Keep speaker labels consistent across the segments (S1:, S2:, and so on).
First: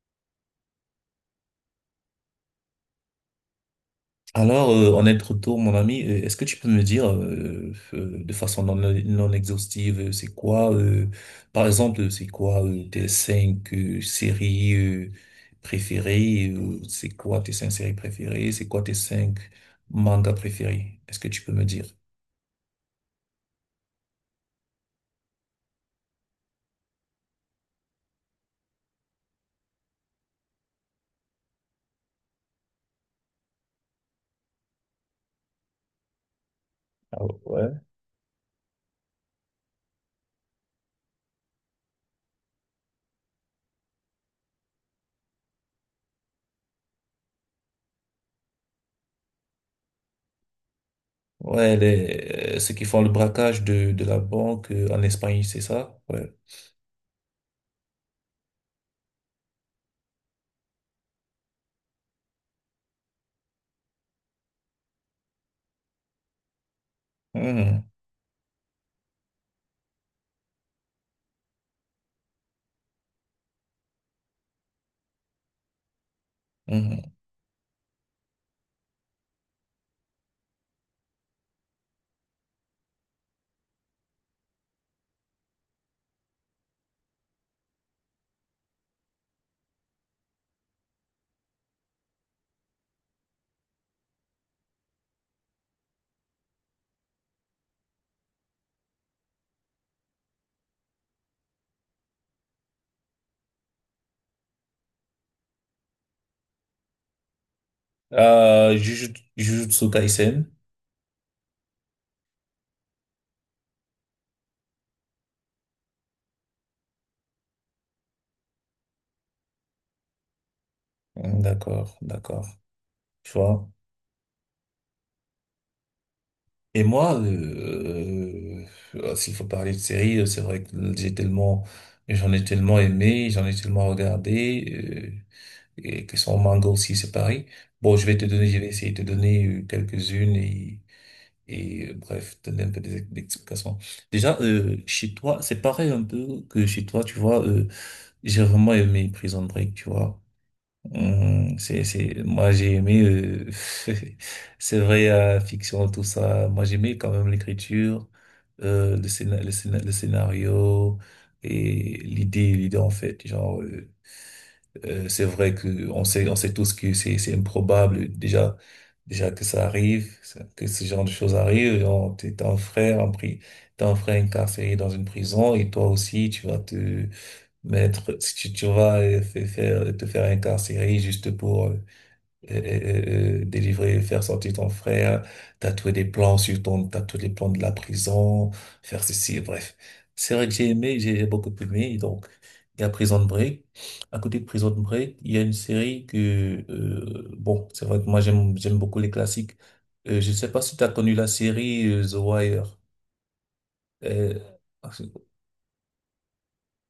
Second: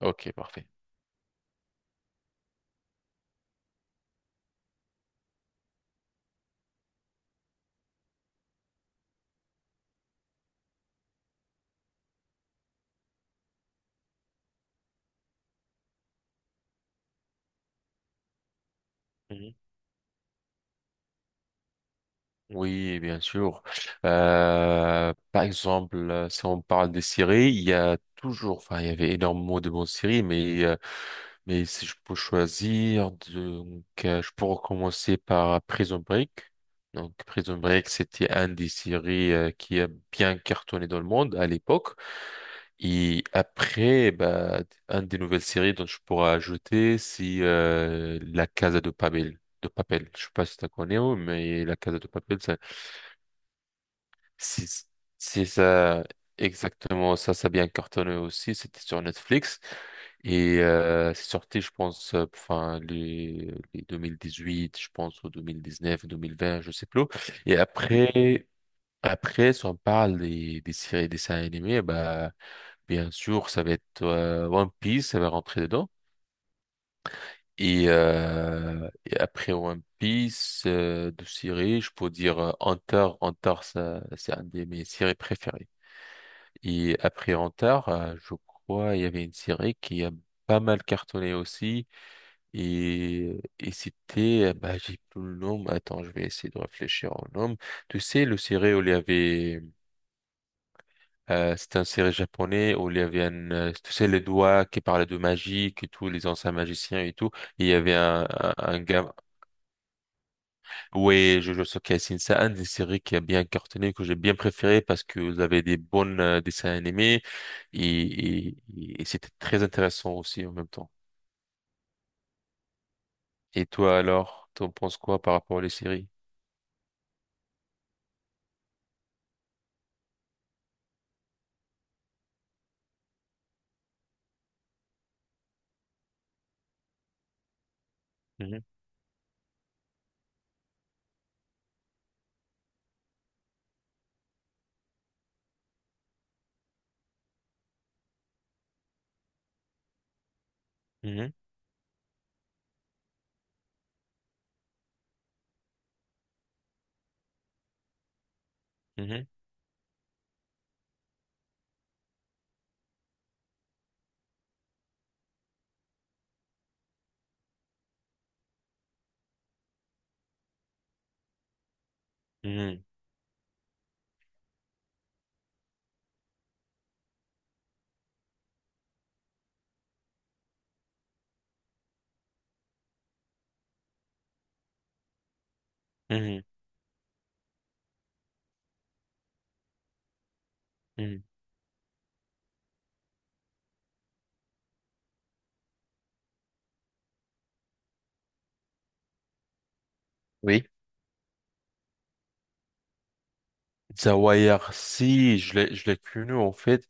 S1: OK, parfait.
S2: Alors, en être retour, mon ami, est-ce que tu peux me dire de façon non exhaustive, c'est quoi, par exemple, c'est quoi tes cinq séries préférées, c'est quoi tes cinq séries préférées, c'est quoi tes cinq
S1: Mhm.
S2: mangas préférés? Est-ce que tu peux me dire?
S1: Oui, bien sûr. Par exemple, si on parle des séries, il y a toujours, enfin, il y avait énormément de bonnes séries, mais Mais si je peux choisir, donc, je pourrais commencer par Prison Break. Donc,
S2: Ah,
S1: Prison
S2: ouais.
S1: Break, c'était une des séries qui a bien cartonné dans le monde à l'époque. Et après, bah, une des nouvelles séries dont je pourrais ajouter, c'est La Casa de Papel. De Papel. Je sais pas si tu connais, mais
S2: Ouais,
S1: La Casa de Papel,
S2: ceux qui font le braquage de la
S1: c'est
S2: banque en Espagne,
S1: c'est
S2: c'est ça?
S1: ça,
S2: Ouais.
S1: exactement ça, ça a bien cartonné aussi. C'était sur Netflix et c'est sorti, je pense, enfin les huit je pense, ou deux mille dix neuf mille vingt je sais plus. Et
S2: Mhm,
S1: après, après, si on parle des séries, des dessins animés, bah bien sûr, ça va être One Piece, ça va rentrer dedans.
S2: mhm.
S1: Et après One Piece, de séries, je peux dire Hunter, Hunter, ça, c'est un de mes séries préférées. Et après Antar, je crois, il y avait une série qui a pas mal cartonné aussi. Et c'était, bah, j'ai plus le nom. Mais attends, je vais essayer de réfléchir au nom. Tu sais, le série où il y avait, c'était un série japonais où il y avait un, tu sais, les doigts qui parlaient de magie, et tout, les anciens magiciens et tout. Et il y avait un, un,
S2: Euh,
S1: un gars,
S2: Jujutsu Jujutsu Kaisen.
S1: Oui, Jojo Sokka c'est un des séries qui a bien cartonné, que j'ai bien préféré parce que vous avez des bons dessins animés et c'était très intéressant aussi en même temps.
S2: Mhm, d'accord, d'accord. Tu vois?
S1: Et toi alors, t'en penses quoi par rapport à les séries?
S2: Et moi, s'il faut parler de séries, c'est vrai que j'en ai tellement aimé, j'en ai tellement regardé, et que son manga aussi, c'est pareil. Bon, je
S1: Mhm,
S2: vais essayer de te donner quelques-unes, et bref, te donner un peu des explications. Déjà, chez toi, c'est pareil un peu que chez toi, tu vois, j'ai vraiment aimé Prison Break, tu vois.
S1: mhm,
S2: Moi, j'ai aimé, c'est vrai, la fiction, tout ça. Moi, j'aimais quand même l'écriture,
S1: mhm,
S2: le scénario et en fait. Genre, c'est vrai que on sait tous que c'est improbable. Déjà que ça arrive, que ce genre de choses arrive. Genre, t'as un
S1: mhm,
S2: frère, t'as un frère incarcéré dans une prison et toi aussi, tu vas te, Maître, si tu vas faire, te faire incarcérer juste pour délivrer, faire sortir ton frère, tatouer des plans
S1: mhm,
S2: tatouer les plans de la prison, faire ceci, bref. C'est vrai que
S1: mhm.
S2: j'ai beaucoup aimé, donc il y a Prison Break. À côté de Prison Break, il y a une série bon, c'est vrai que moi j'aime beaucoup les classiques. Je ne sais pas
S1: Oui.
S2: si tu as connu la série The Wire.
S1: The
S2: Euh,
S1: Wire, si, je l'ai connu en fait.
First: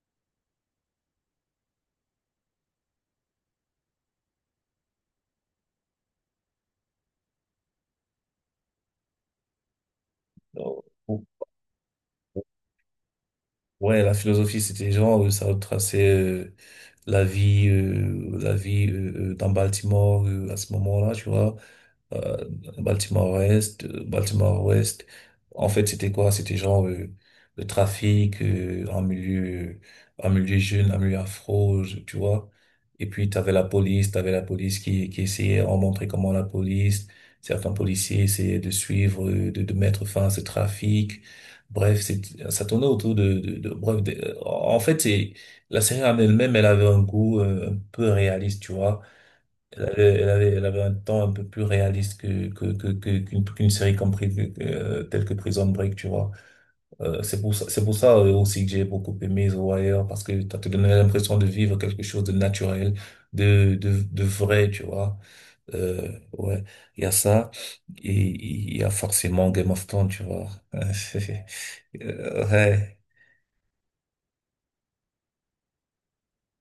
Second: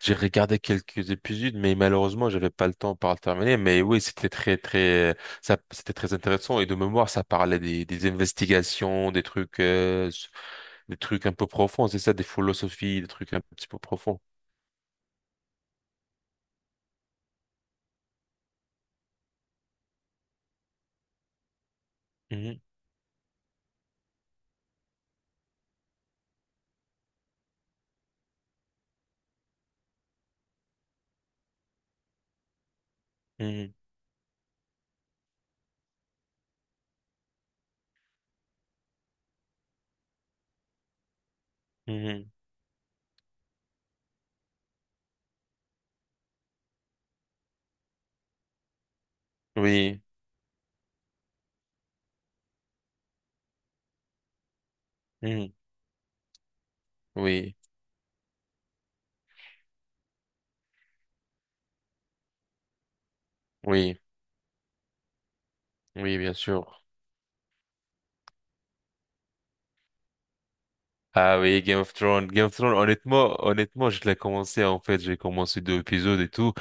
S1: J'ai regardé quelques épisodes, mais malheureusement, j'avais pas le temps pour le terminer. Mais oui, c'était très, très, ça, c'était très intéressant. Et de mémoire, ça parlait des investigations, des trucs, des trucs un peu profonds. C'est ça, des philosophies, des trucs un petit peu
S2: Ouais, la
S1: profonds.
S2: philosophie, c'était genre, ça retraçait la vie dans Baltimore à ce moment-là, tu vois, euh,
S1: Mhm,
S2: Baltimore-Ouest. En fait, c'était quoi? C'était genre le trafic en milieu jeune, en milieu afro, tu vois. Et puis,
S1: mhm,
S2: t'avais la police qui essayait, on montrait comment la police, certains policiers essayaient de suivre, de mettre fin à ce trafic. Bref,
S1: mhm.
S2: ça tournait autour bref, en fait, la série en elle-même, elle avait un goût un peu réaliste, tu vois. Elle
S1: Oui,
S2: avait, elle avait, elle avait un temps un peu plus réaliste qu'une série telle que
S1: mhm,
S2: Prison Break, tu vois. C'est pour
S1: oui,
S2: ça, aussi que j'ai beaucoup aimé The Wire, parce que ça te donnait l'impression de vivre quelque chose de naturel,
S1: oui,
S2: de vrai, tu vois. Euh,
S1: oui, bien
S2: ouais,
S1: sûr.
S2: il y a ça, et il y a forcément Game of Thrones, tu vois.
S1: Ah oui, Game of Thrones. Game
S2: Euh,
S1: of Thrones,
S2: ouais.
S1: honnêtement, je l'ai commencé en fait. J'ai commencé deux épisodes et tout.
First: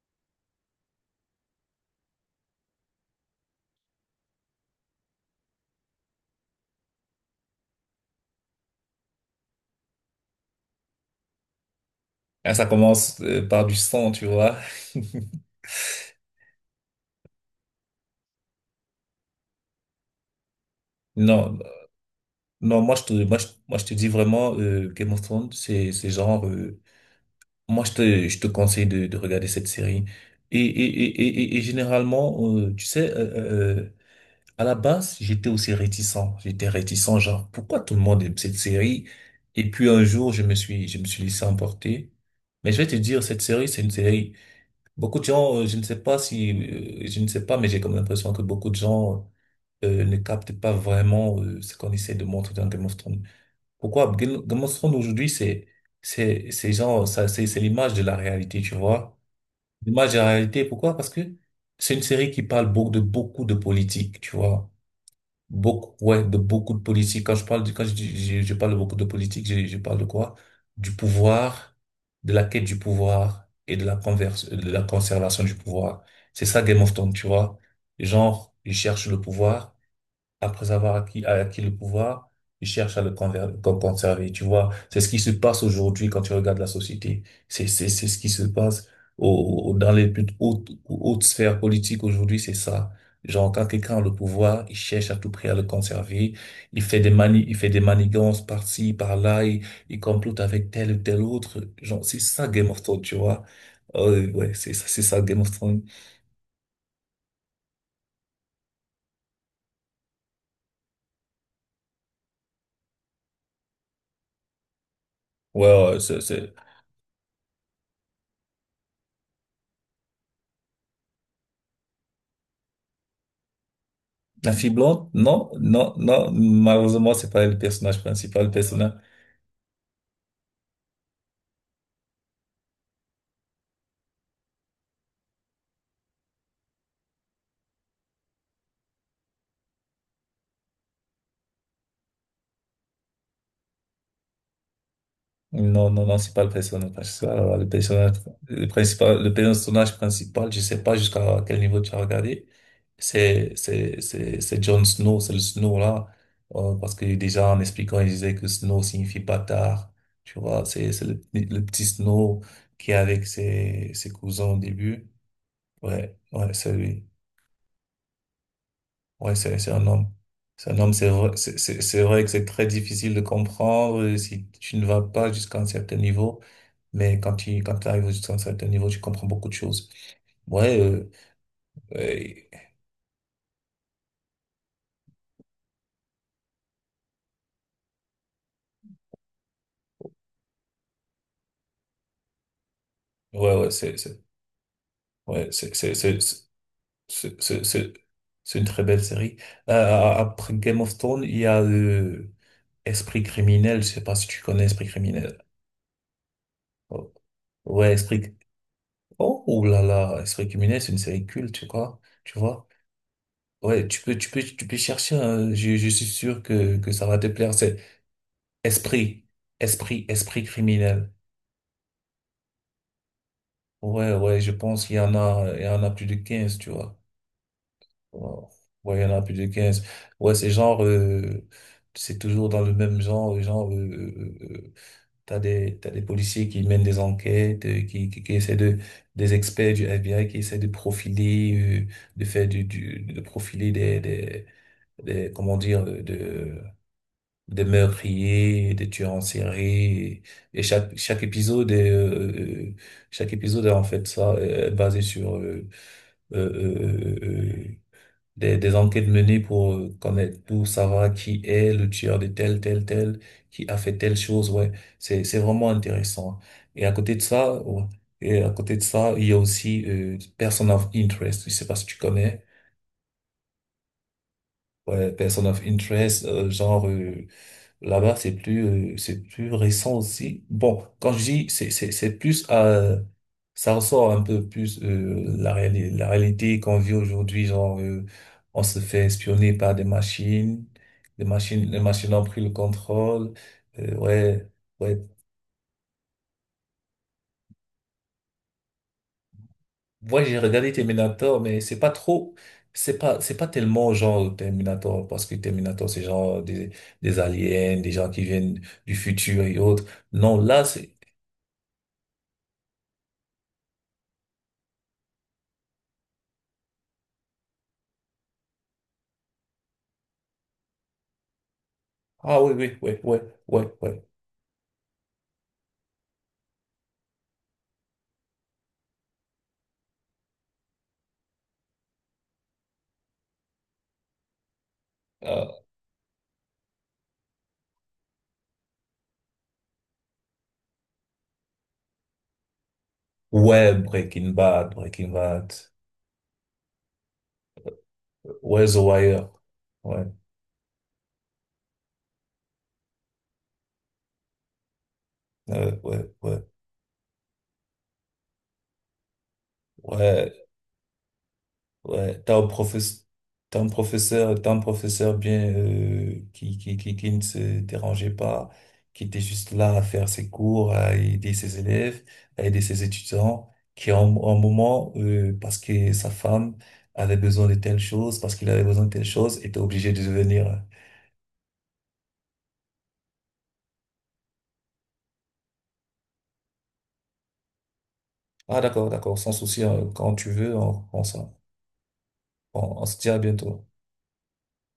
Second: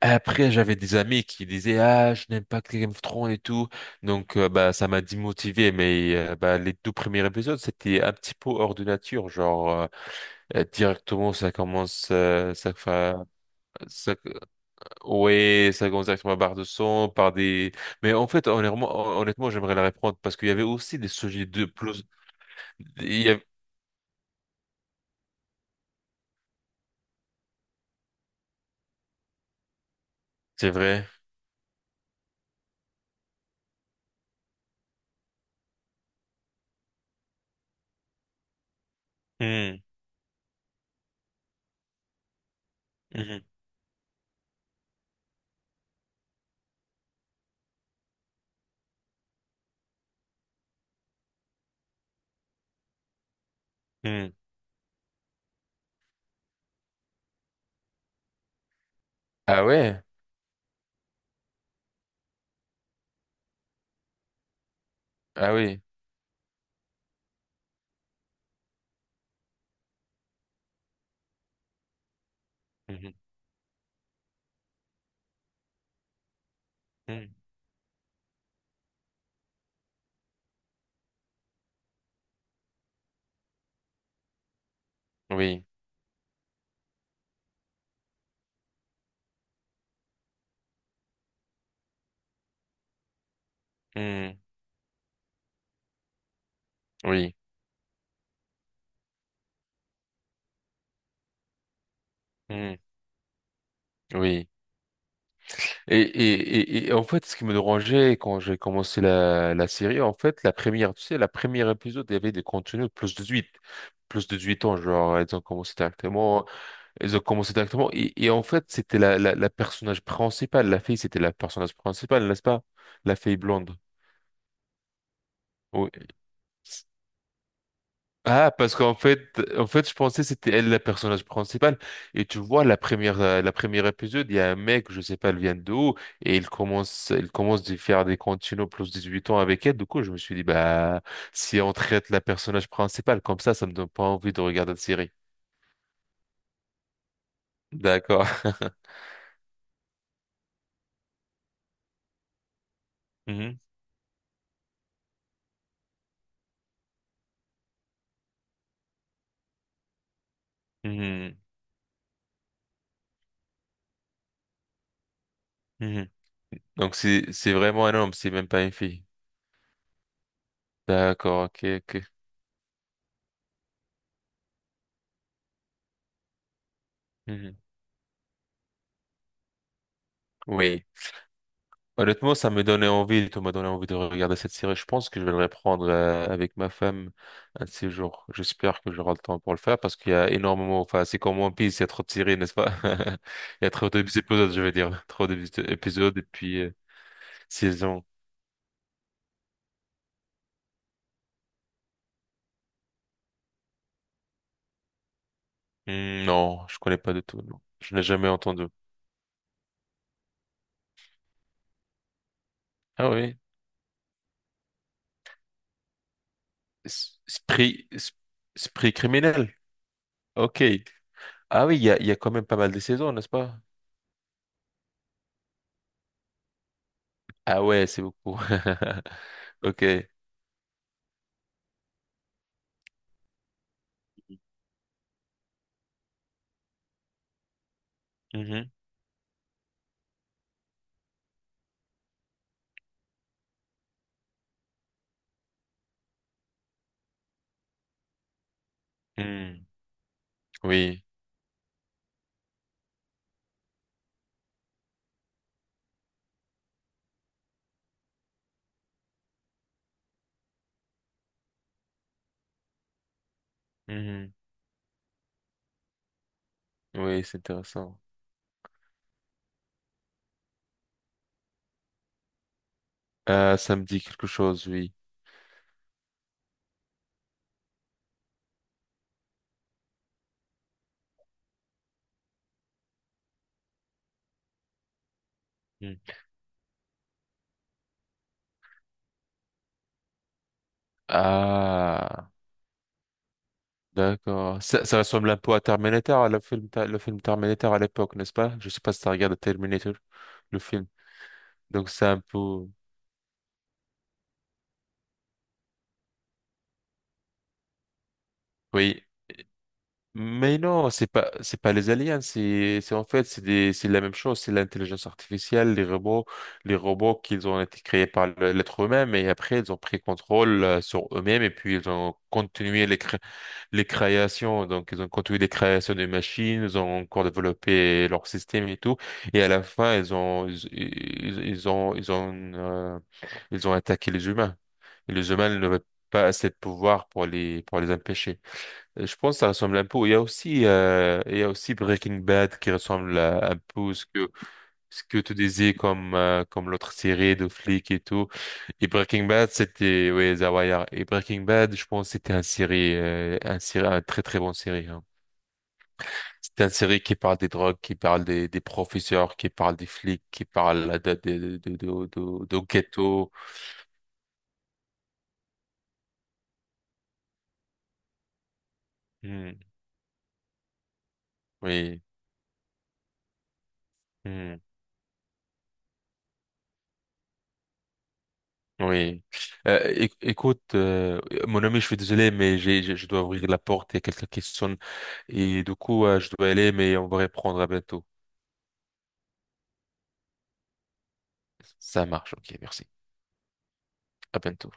S1: Après, j'avais des amis qui disaient, ah, je n'aime pas Game of Thrones et tout. Donc, bah, ça m'a démotivé. Mais bah, les deux premiers épisodes, c'était un petit peu hors de nature. Genre, directement, ça commence,
S2: Ah, ça
S1: ça,
S2: commence par du sang,
S1: ça,
S2: tu vois.
S1: ouais, ça commence directement par de son, par des. Mais en fait, honnêtement, j'aimerais la reprendre parce qu'il y avait aussi des sujets
S2: Non,
S1: de plus.
S2: non,
S1: il y avait-
S2: moi, je te dis vraiment, Game of Thrones, c'est genre, je te conseille de regarder cette série. Et,
S1: C'est
S2: et,
S1: vrai.
S2: et, et, et généralement, tu sais, à la base, j'étais aussi réticent. J'étais réticent, genre, pourquoi tout le monde aime cette série? Et
S1: Hmm,
S2: puis un jour, je me suis laissé emporter. Mais je vais te dire, cette
S1: mhm,
S2: série, c'est une série. Beaucoup de gens, je ne sais pas si, je ne sais pas, mais j'ai comme l'impression que beaucoup de gens, ne captent pas vraiment, ce qu'on essaie de montrer dans Game of Thrones. Pourquoi?
S1: hmm.
S2: Game of Thrones aujourd'hui, c'est genre, ça, c'est l'image de la réalité, tu vois.
S1: Ah ouais?
S2: L'image de la réalité, pourquoi? Parce que c'est une série qui parle beaucoup de politique, tu vois.
S1: Ah oui.
S2: Beaucoup, ouais, de beaucoup de politique. Quand je parle de beaucoup de politique, je parle de quoi? Du pouvoir, de la quête du
S1: Mhm,
S2: pouvoir et de la conservation du pouvoir. C'est ça Game of Thrones, tu
S1: hmm.
S2: vois. Genre, ils cherchent le pouvoir après avoir acquis le pouvoir, ils cherchent à le conserver. Tu vois, c'est ce qui se passe
S1: Oui.
S2: aujourd'hui quand tu regardes la société. C'est ce qui se passe dans les plus hautes sphères politiques aujourd'hui, c'est ça. Genre, quand quelqu'un a le
S1: Hmm,
S2: pouvoir, il cherche à tout prix à le conserver. Il fait des
S1: oui.
S2: mani, il fait des manigances par-ci, par-là. Il complote avec tel ou tel autre. Genre, c'est ça Game
S1: Hmm,
S2: of Thrones, tu vois. Euh,
S1: oui.
S2: ouais, c'est ça Game of Thrones.
S1: Et, et, et en fait, ce qui me dérangeait quand j'ai commencé la série, en fait, la première, tu sais, la première épisode, il y avait des contenus de plus de 18, plus de 18 ans, genre,
S2: Ouais, ouais,
S1: ils ont commencé directement, et en fait, c'était la personnage principale, la fille, c'était la personnage principale, n'est-ce pas? La fille blonde.
S2: La fille blonde? Non,
S1: Oui.
S2: non, non, malheureusement, c'est pas le personnage principal. Le
S1: Ah, parce
S2: personnage,
S1: qu'en fait, je pensais que c'était elle la personnage principal. Et tu vois, la première épisode, il y a un mec, je sais pas, elle vient d'où, et il commence de faire des continuos plus 18 ans avec elle. Du coup, je me suis dit, bah, si on traite la personnage principale comme ça me donne pas envie de regarder la série.
S2: non, non, non, c'est pas le personnage principal. Alors,
S1: D'accord.
S2: le personnage principal, je sais pas jusqu'à quel niveau tu as regardé. C'est,
S1: Mhm,
S2: c'est, c'est, c'est Jon Snow, c'est le Snow là. Parce que déjà, en expliquant, il disait que Snow signifie bâtard. Tu vois, c'est le,
S1: mhm,
S2: le petit Snow qui est avec ses cousins au début.
S1: mhm.
S2: Ouais, ouais, c'est
S1: Donc,
S2: lui.
S1: c'est vraiment un homme, c'est même pas une fille.
S2: Ouais, c'est un homme. C'est un homme, c'est vrai,
S1: D'accord, OK,
S2: c'est
S1: OK.
S2: vrai que c'est très difficile de comprendre si tu ne vas pas jusqu'à un certain niveau. Mais quand
S1: Mhm.
S2: tu, quand tu arrives jusqu'à un certain niveau, tu comprends beaucoup de choses. Ouais,
S1: Oui.
S2: euh,
S1: Honnêtement, ça me donnait envie, tu m'as donné envie de regarder cette série. Je pense que je vais le reprendre avec ma femme un de ces jours. J'espère que j'aurai le temps pour le faire parce qu'il y a énormément, enfin, c'est comme One Piece, il y a trop de séries, n'est-ce pas?
S2: ouais,
S1: Il y
S2: ouais,
S1: a trop d'épisodes, je veux dire. Trop
S2: ouais,
S1: d'épisodes et puis
S2: c'est, c'est- c'est-
S1: saisons.
S2: c'est une très belle série. Après Game of Thrones, il y a Esprit criminel. Je sais pas si tu connais Esprit criminel.
S1: Hmm, non, je connais
S2: Oh,
S1: pas du tout, non.
S2: ouais,
S1: Je n'ai jamais
S2: Esprit.
S1: entendu.
S2: Oh, ouh là là, Esprit criminel, c'est une série culte, tu vois. Tu vois.
S1: Ah oui.
S2: Ouais, tu peux chercher, hein. Je suis sûr que ça va te plaire. C'est
S1: Esprit, esprit
S2: esprit,
S1: criminel.
S2: esprit
S1: OK.
S2: criminel.
S1: Ah oui, il y a quand même pas mal de saisons, n'est-ce pas?
S2: Ouais, ouais, je pense qu'il y en a plus de 15, tu vois.
S1: Ah ouais, c'est beaucoup.
S2: Wow. Ouais, il y en a plus de quinze.
S1: OK.
S2: Ouais, c'est genre, c'est toujours dans le même genre, genre, t'as des policiers qui mènent des enquêtes, qui essaient
S1: Mhm.
S2: de, des experts du FBI qui essaient de profiler, de faire de profiler des, comment dire, des meurtriers, des tueurs en série,
S1: Hmm.
S2: et
S1: Oui.
S2: chaque épisode est en fait, ça est basé sur euh, euh, euh, des enquêtes menées pour connaître, pour savoir qui est le tueur de tel, qui a fait telle
S1: Mhm.
S2: chose. Ouais, c'est vraiment intéressant. Et à côté de
S1: Oui, c'est
S2: ça, ouais,
S1: intéressant.
S2: et à côté de ça, il y a aussi Person of Interest. Je sais pas si tu connais.
S1: Ça me dit quelque chose, oui.
S2: Ouais, Person of Interest, genre, là-bas, c'est plus récent aussi. Bon, quand je dis, ça ressort un peu plus
S1: Mm.
S2: la réalité qu'on vit aujourd'hui. Genre, on se fait espionner par des machines, les machines ont
S1: Ah,
S2: pris le contrôle. Ouais,
S1: d'accord. Ça
S2: ouais.
S1: ressemble un peu à Terminator, le film Terminator à l'époque, n'est-ce pas? Je sais pas si tu regardes Terminator,
S2: Moi, j'ai
S1: le
S2: regardé
S1: film.
S2: Terminator, mais c'est
S1: Donc
S2: pas
S1: c'est un
S2: trop,
S1: peu,
S2: c'est pas tellement genre Terminator, parce que Terminator, c'est genre des aliens, des gens qui viennent du
S1: oui.
S2: futur et autres. Non,
S1: Mais
S2: là,
S1: non,
S2: c'est
S1: c'est pas les aliens, c'est en fait, c'est la même chose, c'est l'intelligence artificielle, les robots, qu'ils ont été créés par l'être humain, et après ils ont pris contrôle sur eux-mêmes et puis ils ont
S2: ah, oui, oui,
S1: continué
S2: oui,
S1: les
S2: oui, oui,
S1: les
S2: oui.
S1: créations. Donc, ils ont continué les créations des machines, ils ont encore développé leur système et tout. Et à la fin, ils ont, ils- ils ont, ils ont, ils ont attaqué les humains. Et les
S2: Euh,
S1: humains n'avaient pas assez de pouvoir pour les empêcher. Et je pense que ça ressemble un peu. Il y a aussi Breaking Bad qui un
S2: ouais,
S1: peu à ce
S2: Breaking
S1: que tu
S2: Bad.
S1: disais comme l'autre série de flics et tout.
S2: Ouais, The
S1: Et Breaking
S2: Wire.
S1: Bad,
S2: Ouais,
S1: c'était ouais, The Wire. Et Breaking Bad, je pense, c'était un très très bon série. Hein.
S2: ouais, ouais,
S1: C'était un série qui parle des drogues, qui parle des professeurs, qui parle des flics, qui
S2: ouais,
S1: parle de de de de
S2: ouais. T'as un
S1: de, de
S2: professeur,
S1: ghetto.
S2: t'as un professeur, t'as un professeur bien, qui ne se dérangeait pas, qui était juste
S1: Hmm,
S2: là à faire ses cours, à aider ses
S1: oui.
S2: élèves, à aider ses étudiants, qui en un,
S1: Hmm,
S2: moment, parce que sa femme avait besoin de telle chose, parce qu'il avait besoin de telle
S1: oui.
S2: chose, était obligé de
S1: Écoute,
S2: venir.
S1: mon ami, je suis désolé, mais je dois ouvrir la porte. Il y a quelqu'un qui sonne. Et du coup, je dois aller, mais on va reprendre à bientôt.
S2: Ah, d'accord, d'accord, sans souci, hein, quand tu veux, on, s'en-
S1: Ça marche, OK,
S2: on
S1: merci.
S2: se dit à bientôt.
S1: À bientôt.